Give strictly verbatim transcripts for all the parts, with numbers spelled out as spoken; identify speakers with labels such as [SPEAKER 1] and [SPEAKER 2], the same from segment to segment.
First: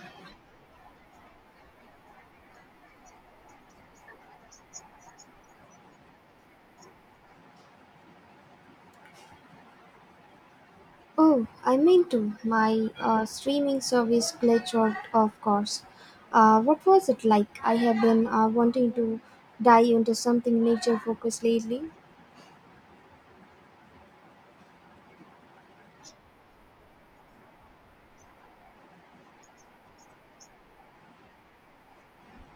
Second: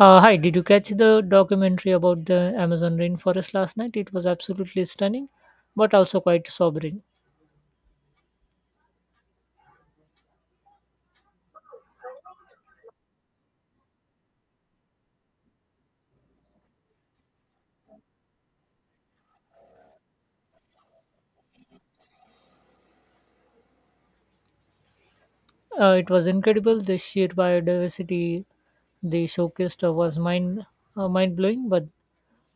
[SPEAKER 1] Uh, hi, did you catch the documentary about the Amazon rainforest last night? It was absolutely stunning, but also quite sobering.
[SPEAKER 2] Oh, I meant to. My uh, streaming service glitched out, of course. Uh, what was it like? I have been uh, wanting to dive into something nature focused lately.
[SPEAKER 1] Uh, it was incredible. The sheer biodiversity they showcased was mind uh, mind blowing. But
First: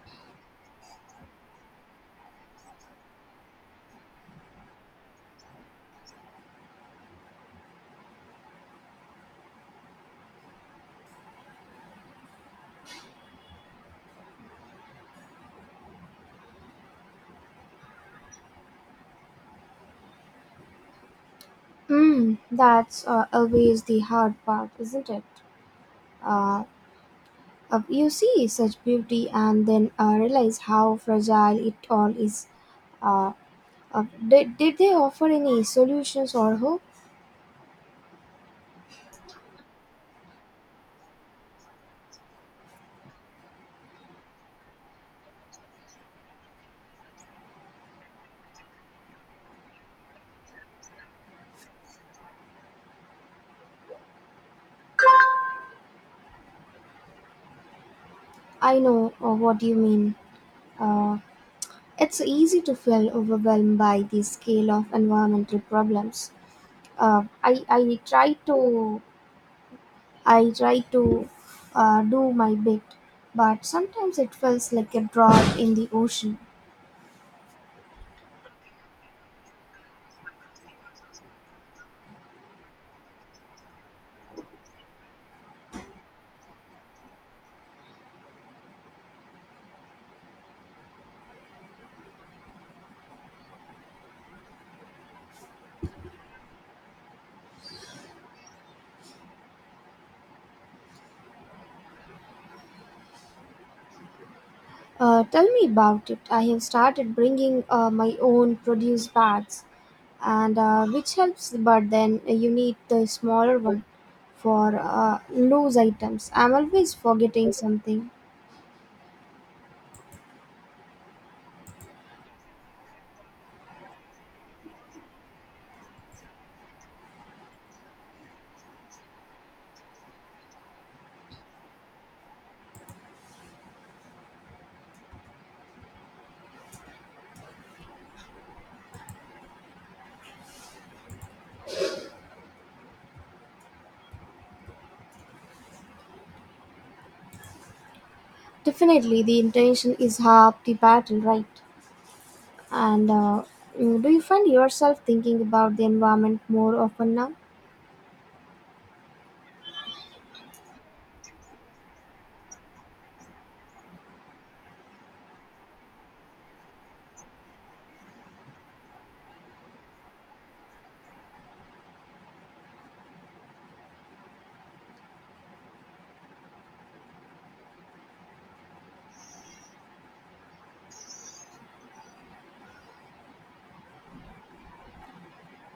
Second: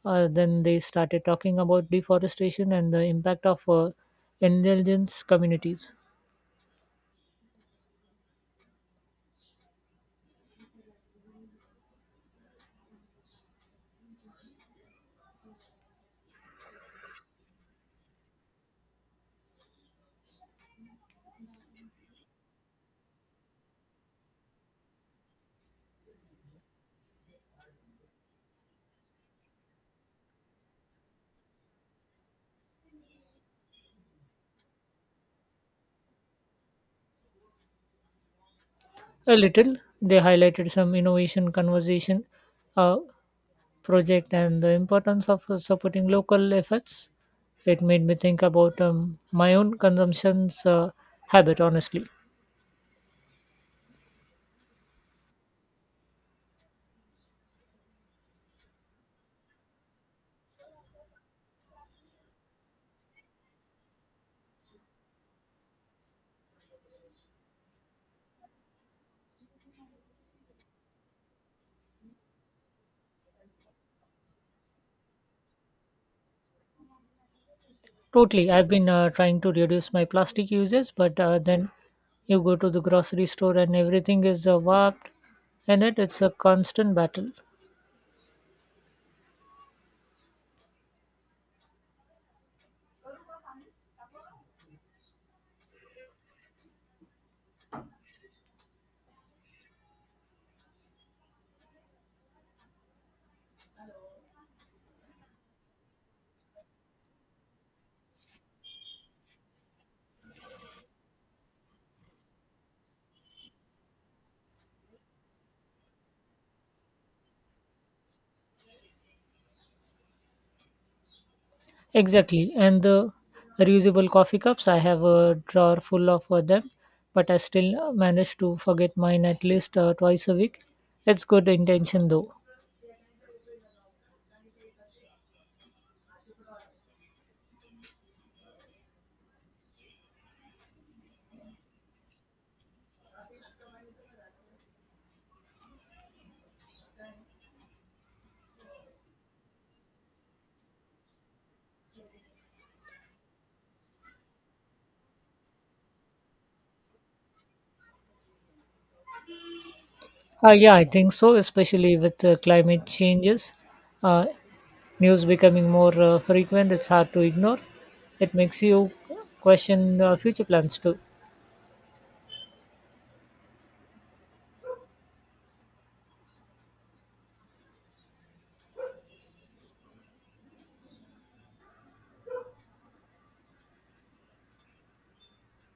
[SPEAKER 1] uh, then they started talking about deforestation and the impact of uh, intelligence communities.
[SPEAKER 2] Mm, that's uh, always the hard part, isn't it? Uh, uh, you see such beauty and then uh, realize how fragile it all is. Uh, uh, did, did they offer any solutions or hope?
[SPEAKER 1] A little, they highlighted some innovation conversation, uh, project and the importance of uh, supporting local efforts. It made me think about um, my own consumption's uh, habit, honestly.
[SPEAKER 2] I know uh, what you mean. Uh, It's easy to feel overwhelmed by the scale of environmental problems. Uh, I, I try to I try to uh, do my bit, but sometimes it feels like a drop in the ocean.
[SPEAKER 1] Totally. I've been uh, trying to reduce my plastic uses, but uh, then you go to the grocery store and everything is uh, warped in it. It's a constant battle.
[SPEAKER 2] Uh, tell me about it. I have started bringing uh, my own produce bags, and uh, which helps. But then you need the smaller one for uh, loose items. I'm always forgetting something.
[SPEAKER 1] Exactly. And the reusable coffee cups, I have a drawer full of uh, them, but I still manage to forget mine at least uh, twice a week. It's good intention though.
[SPEAKER 2] Definitely, the intention is half the battle, right? And uh, mm, do you find yourself thinking about the environment more often now?
[SPEAKER 1] Uh, yeah, I think so, especially with uh, climate changes. Uh, news becoming more uh, frequent, it's hard to ignore. It makes you question uh, future plans too.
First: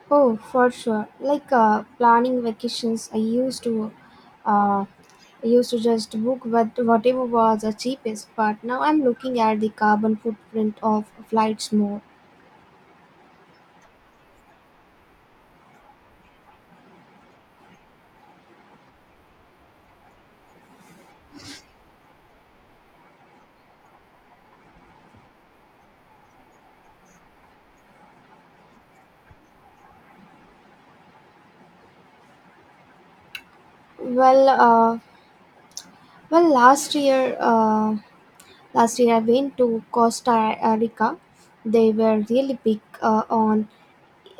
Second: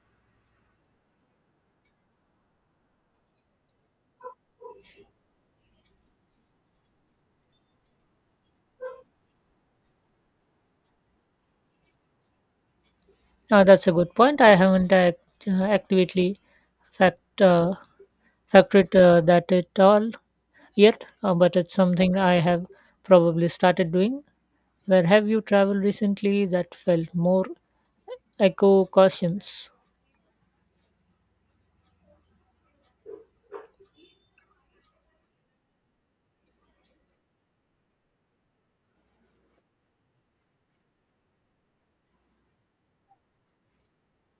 [SPEAKER 2] Oh, for sure. Like uh, planning vacations, I used to, uh, I used to just book what whatever was the cheapest. But now I'm looking at the carbon footprint of flights more.
[SPEAKER 1] Uh, that's a good point. I haven't act- uh, actively fact, uh, factored uh, that at all yet, uh, but it's something I have probably started doing. Where have you traveled recently that felt more eco cautious?
[SPEAKER 2] Well, uh, well, last year, uh, last year I went to Costa Rica. They were really big uh, on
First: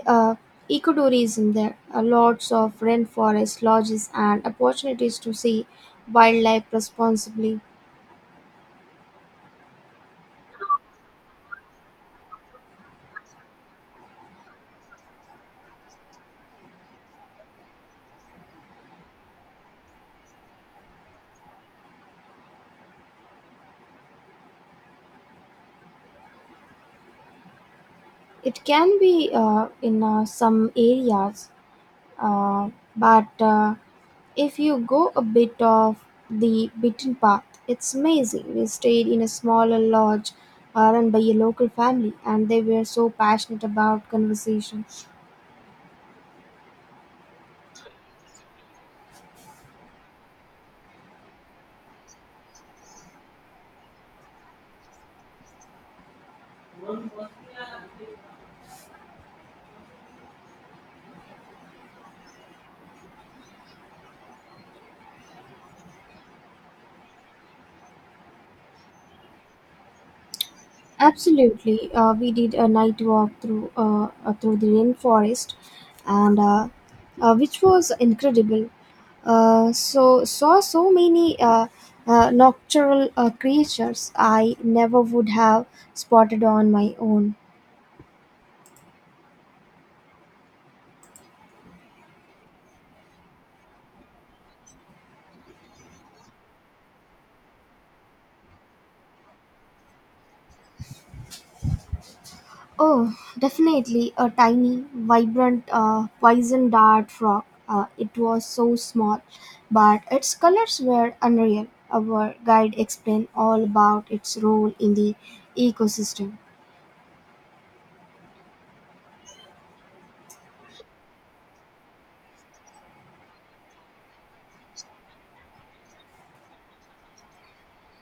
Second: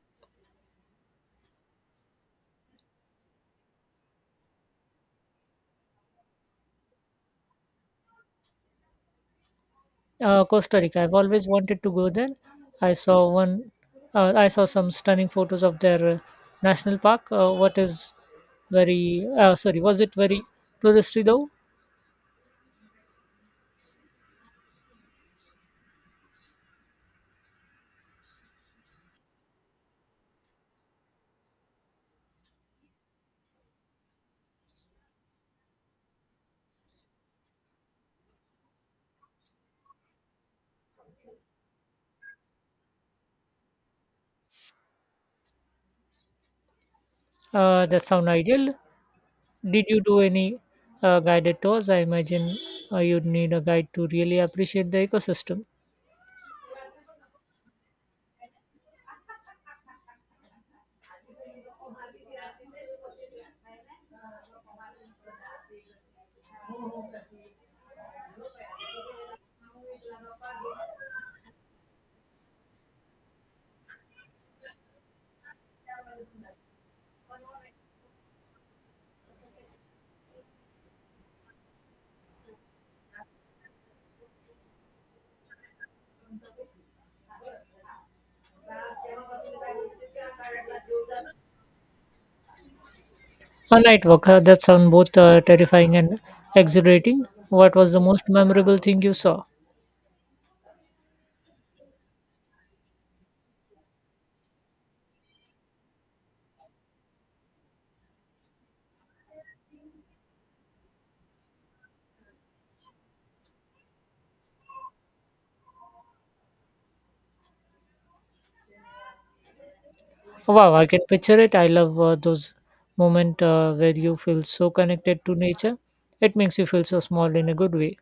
[SPEAKER 2] uh, ecotourism. There are lots of rainforest lodges and opportunities to see wildlife responsibly.
[SPEAKER 1] Uh, Costa Rica. I've always wanted to go there. I saw one. Uh, I saw some stunning photos of their uh, national park. Uh, what is very uh, sorry? Was it very touristy though?
[SPEAKER 2] It can be uh, in uh, some areas, uh, but uh, if you go a bit off the beaten path it's amazing. We stayed in a smaller lodge uh, run by a local family and they were so passionate about conversation.
[SPEAKER 1] Uh, that sound ideal. Did you do any uh, guided tours? I imagine uh, you'd need a guide to really appreciate the ecosystem.
[SPEAKER 2] Absolutely. Uh, we did a night walk through uh, uh, through the rainforest, and uh, uh, which was incredible. Uh, so saw so many uh, uh, nocturnal uh, creatures I never would have spotted on my own.
[SPEAKER 1] A night walk. Uh, that sound both uh, terrifying and exhilarating. What was the most memorable thing you saw?
[SPEAKER 2] Oh, definitely a tiny, vibrant uh, poison dart frog. Uh, it was so small, but its colors were unreal. Our guide explained all about its role in the ecosystem.
[SPEAKER 1] Wow, I can picture it. I love uh, those moments uh, where you feel so connected to nature. It makes you feel so small in a good way.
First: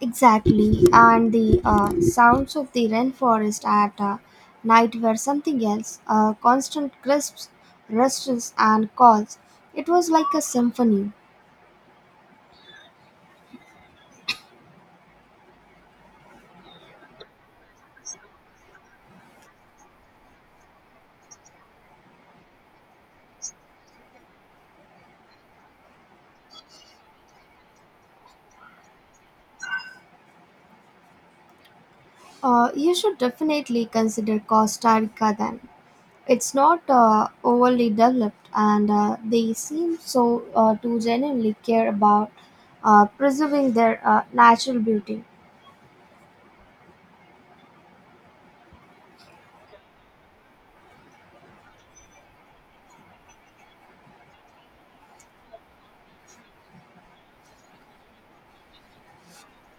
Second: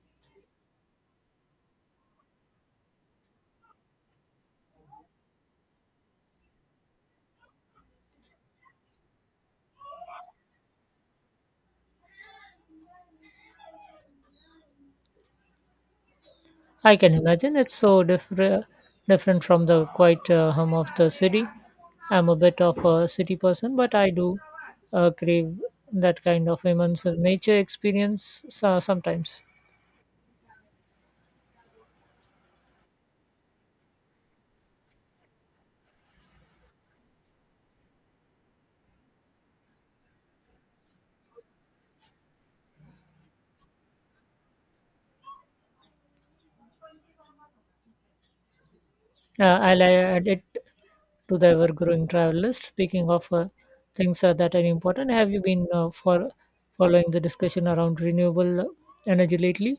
[SPEAKER 2] Exactly, and the uh, sounds of the rainforest at uh, night were something else: uh, constant crisps, rustles, and calls. It was like a symphony.
[SPEAKER 1] I can imagine it's so different different from the quiet uh, hum of the city. I'm a bit of a city person, but I do uh, crave that kind of immense nature experience uh, sometimes.
[SPEAKER 2] Uh, you should definitely consider Costa Rica then. It's not uh, overly developed, and uh, they seem so uh, to genuinely care about uh, preserving their uh, natural beauty.
[SPEAKER 1] Uh, I'll add it to the ever-growing travel list. Speaking of uh, things uh, that are important, have you been uh, for following the discussion around renewable energy lately?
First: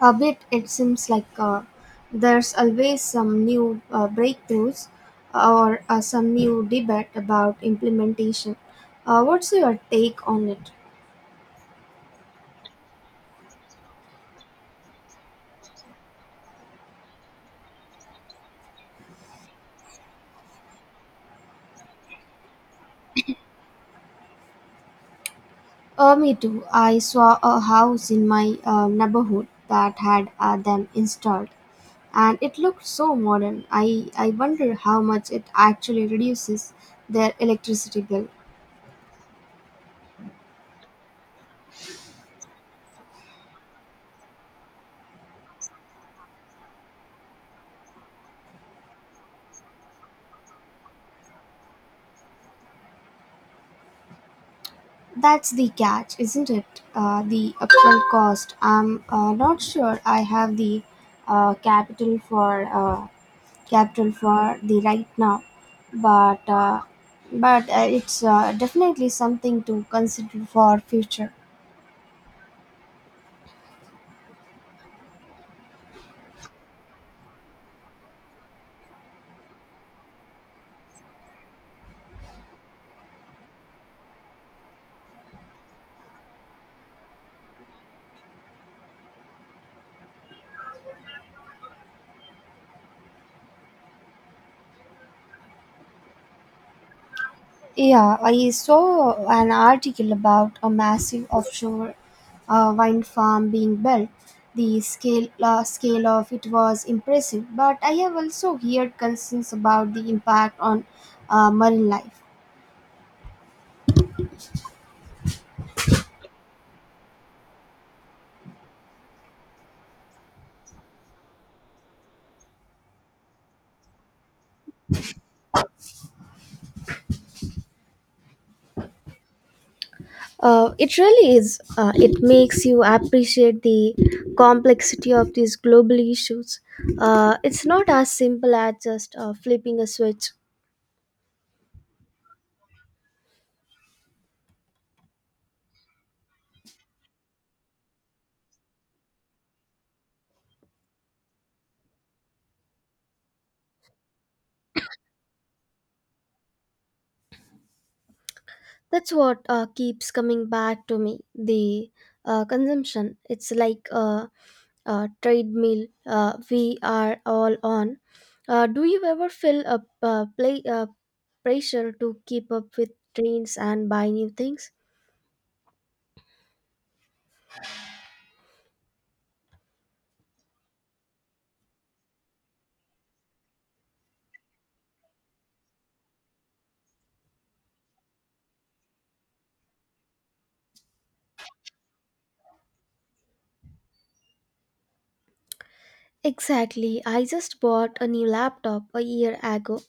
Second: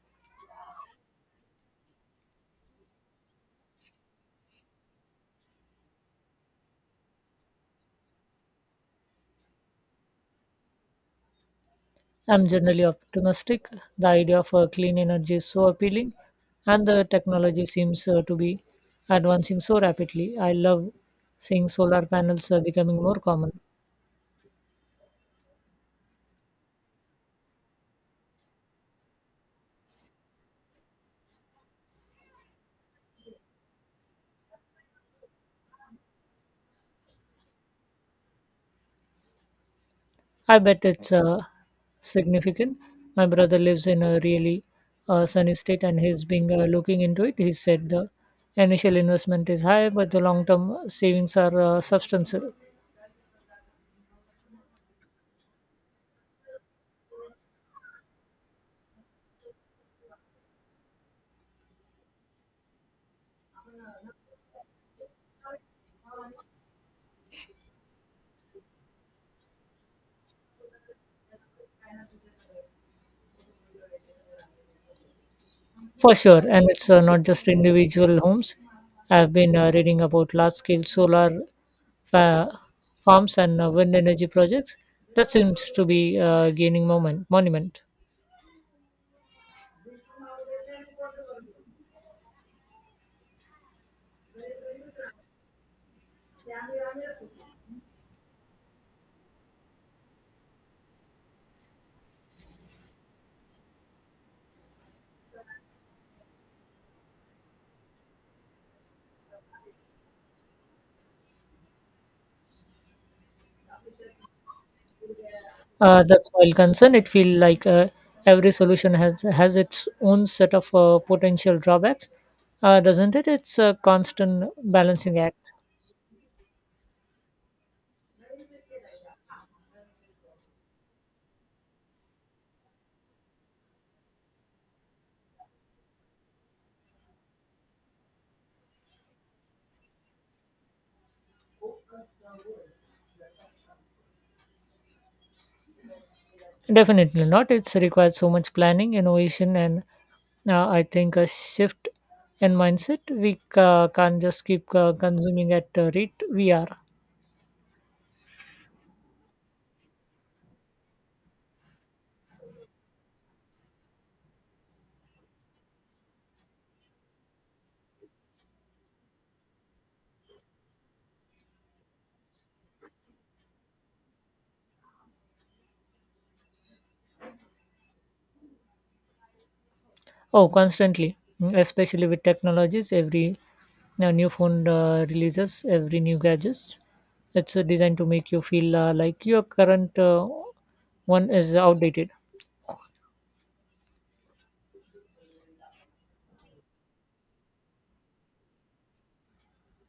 [SPEAKER 2] A bit, it seems like uh, there's always some new uh, breakthroughs or uh, some new debate about implementation. Uh, what's your take on it?
[SPEAKER 1] I'm generally optimistic. The idea of uh, clean energy is so appealing, and the technology seems uh, to be advancing so rapidly. I love seeing solar panels uh, becoming more common.
[SPEAKER 2] Uh, me too. I saw a house in my uh, neighborhood that had uh, them installed, and it looked so modern. I, I wonder how much it actually reduces their electricity bill.
[SPEAKER 1] I bet it's uh, significant. My brother lives in a really uh, sunny state and he's been uh, looking into it. He said the initial investment is high, but the long term savings are uh, substantial.
[SPEAKER 2] That's the catch, isn't it? Uh, the upfront cost. I'm uh, not sure I have the uh, capital for uh, capital for the right now, but uh, but uh, it's uh, definitely something to consider for future.
[SPEAKER 1] For sure. And it's uh, not just individual homes. I've been uh, reading about large scale solar fa- farms and uh, wind energy projects. That seems to be uh, gaining moment, monument.
[SPEAKER 2] Yeah, I saw an article about a massive offshore uh, wind farm being built. The scale uh, scale of it was impressive, but I have also heard concerns about the impact on uh, marine life.
[SPEAKER 1] Uh, that's while concern, it feel like uh, every solution has has its own set of uh, potential drawbacks, uh, doesn't it? It's a constant balancing act.
[SPEAKER 2] Uh, it really is. Uh, it makes you appreciate the complexity of these global issues. Uh, it's not as simple as just uh, flipping a switch.
[SPEAKER 1] Definitely not. It's required so much planning, innovation, and uh, I think a shift in mindset. We ca- can't just keep uh, consuming at the rate we are.
[SPEAKER 2] That's what uh, keeps coming back to me, the uh, consumption. It's like a, a trade meal uh, we are all on. Uh, do you ever feel a uh, play uh, pressure to keep up with trends and buy new things?
[SPEAKER 1] Oh, constantly, mm, especially with technologies. Every now, new phone uh, releases every new gadgets. It's uh, designed to make you feel uh, like your current uh, one is outdated.
[SPEAKER 2] Exactly. I just bought a new laptop a year ago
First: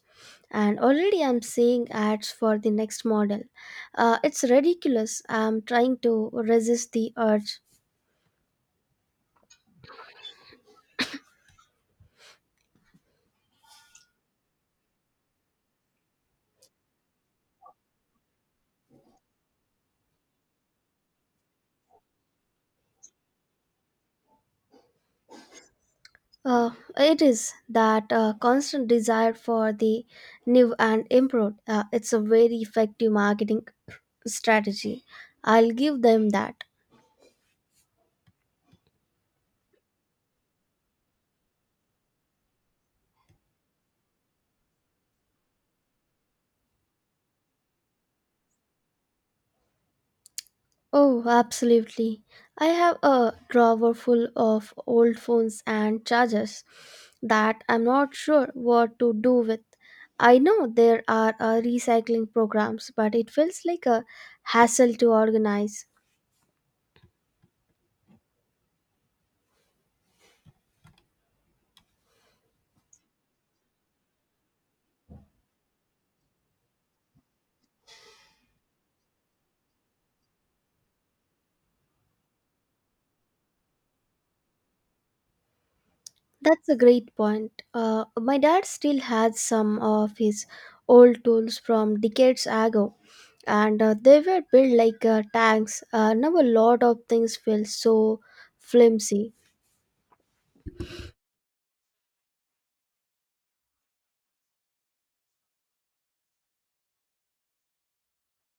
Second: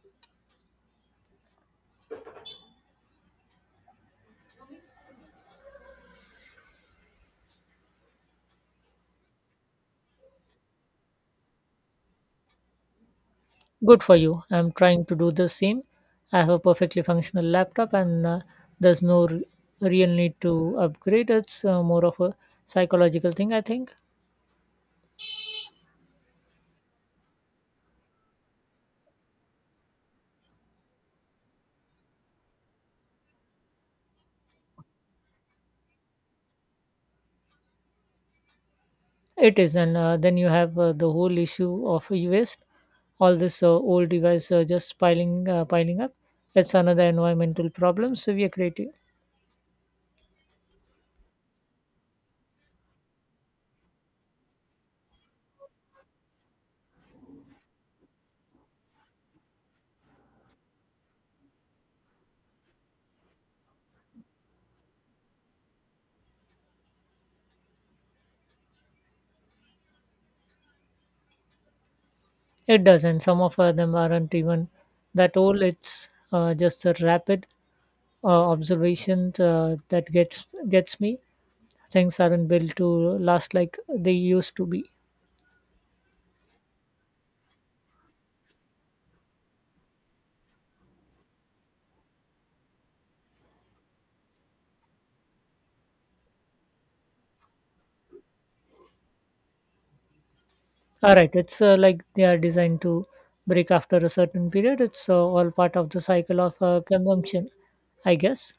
[SPEAKER 2] and already I'm seeing ads for the next model. Uh, it's ridiculous. I'm trying to resist the urge.
[SPEAKER 1] Good for you. I'm trying to do the same. I have a perfectly functional laptop, and uh, there's no r- real need to upgrade. It's uh, more of a psychological thing, I think.
[SPEAKER 2] Uh, it is that uh, constant desire for the new and improved. Uh, it's a very effective marketing strategy. I'll give them that.
[SPEAKER 1] It is, and uh, then you have uh, the whole issue of waste. All this uh, old device uh, just piling uh, piling up. It's another environmental problem. So we are creating
[SPEAKER 2] Oh, absolutely. I have a drawer full of old phones and chargers that I'm not sure what to do with. I know there are uh, recycling programs, but it feels like a hassle to organize.
[SPEAKER 1] it doesn't. Some of uh, them aren't even that old. It's uh, just a rapid uh, observation uh, that gets gets me. Things aren't built to last like they used to be.
[SPEAKER 2] That's a great point. Uh, my dad still has some of his old tools from decades ago, and uh, they were built like uh, tanks. Uh, now a lot of things feel so flimsy.
[SPEAKER 1] All right, it's uh, like they are designed to break after a certain period. It's uh, all part of the cycle of uh, consumption, I guess.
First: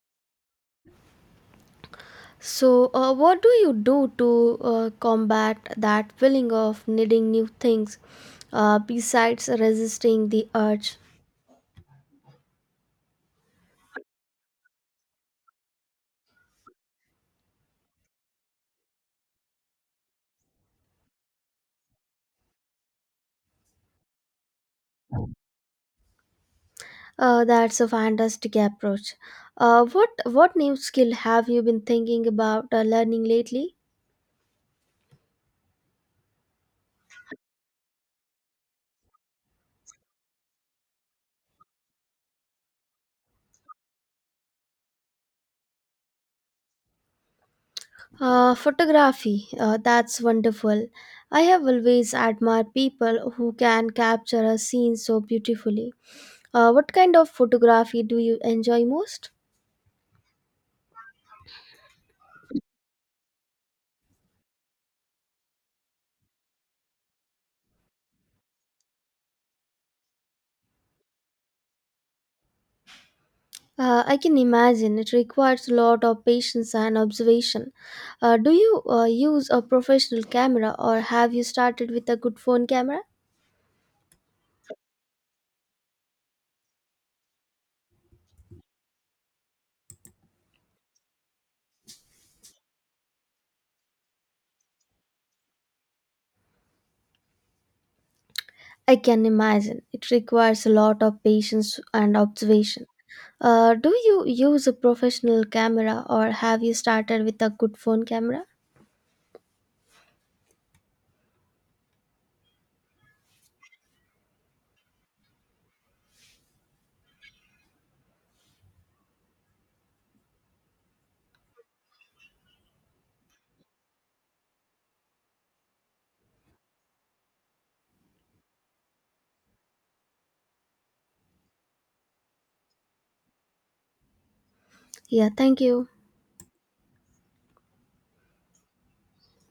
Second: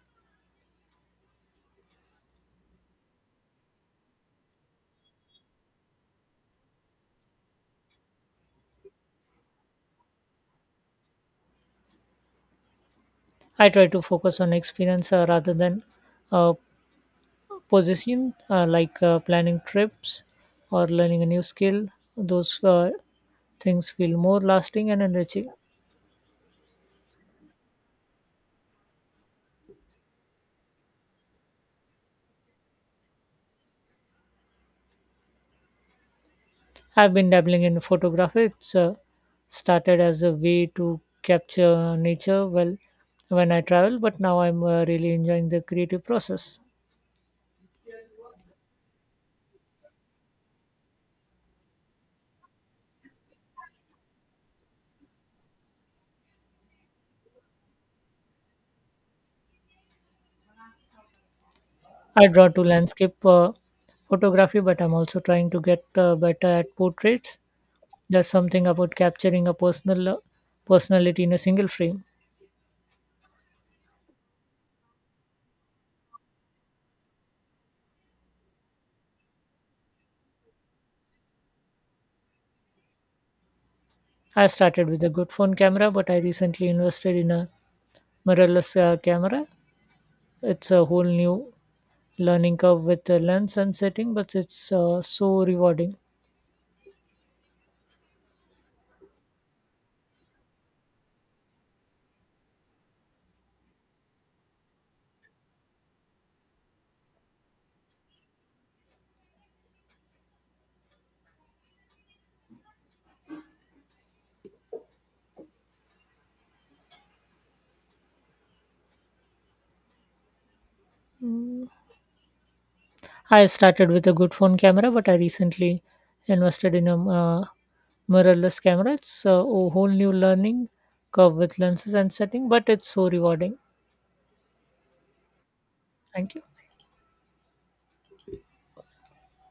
[SPEAKER 2] So, uh, what do you do to uh, combat that feeling of needing new things, uh, besides resisting the urge?
[SPEAKER 1] I try to focus on experience uh, rather than uh, position, uh, like uh, planning trips or learning a new skill. Those uh, things feel more lasting and enriching.
[SPEAKER 2] Uh, that's a fantastic approach. Uh, what what new skill have you been thinking about uh, learning lately?
[SPEAKER 1] I've been dabbling in photography. It's uh, started as a way to capture nature well when I travel, but now I'm uh, really enjoying the creative process.
[SPEAKER 2] Uh, photography, uh, that's wonderful. I have always admired people who can capture a scene so beautifully. Uh, what kind of photography do you enjoy most?
[SPEAKER 1] I draw to landscape uh, photography, but I'm also trying to get uh, better at portraits. There's something about capturing a personal uh, personality in a single frame.
[SPEAKER 2] Uh, I can imagine it requires a lot of patience and observation. Uh, do you uh, use a professional camera or have you started with a good phone camera?
[SPEAKER 1] I started with a good phone camera, but I recently invested in a mirrorless uh, camera. It's a whole new learning curve with a lens and setting, but it's uh, so rewarding.
[SPEAKER 2] I can imagine it requires a lot of patience and observation. Uh, do you use a professional camera or have you started with a good phone camera?
[SPEAKER 1] Mm. I started with a good phone camera, but I recently invested in a uh, mirrorless camera. It's uh, a whole new learning curve with lenses and setting, but it's so rewarding.
[SPEAKER 2] Yeah, thank you.
[SPEAKER 1] Thank you.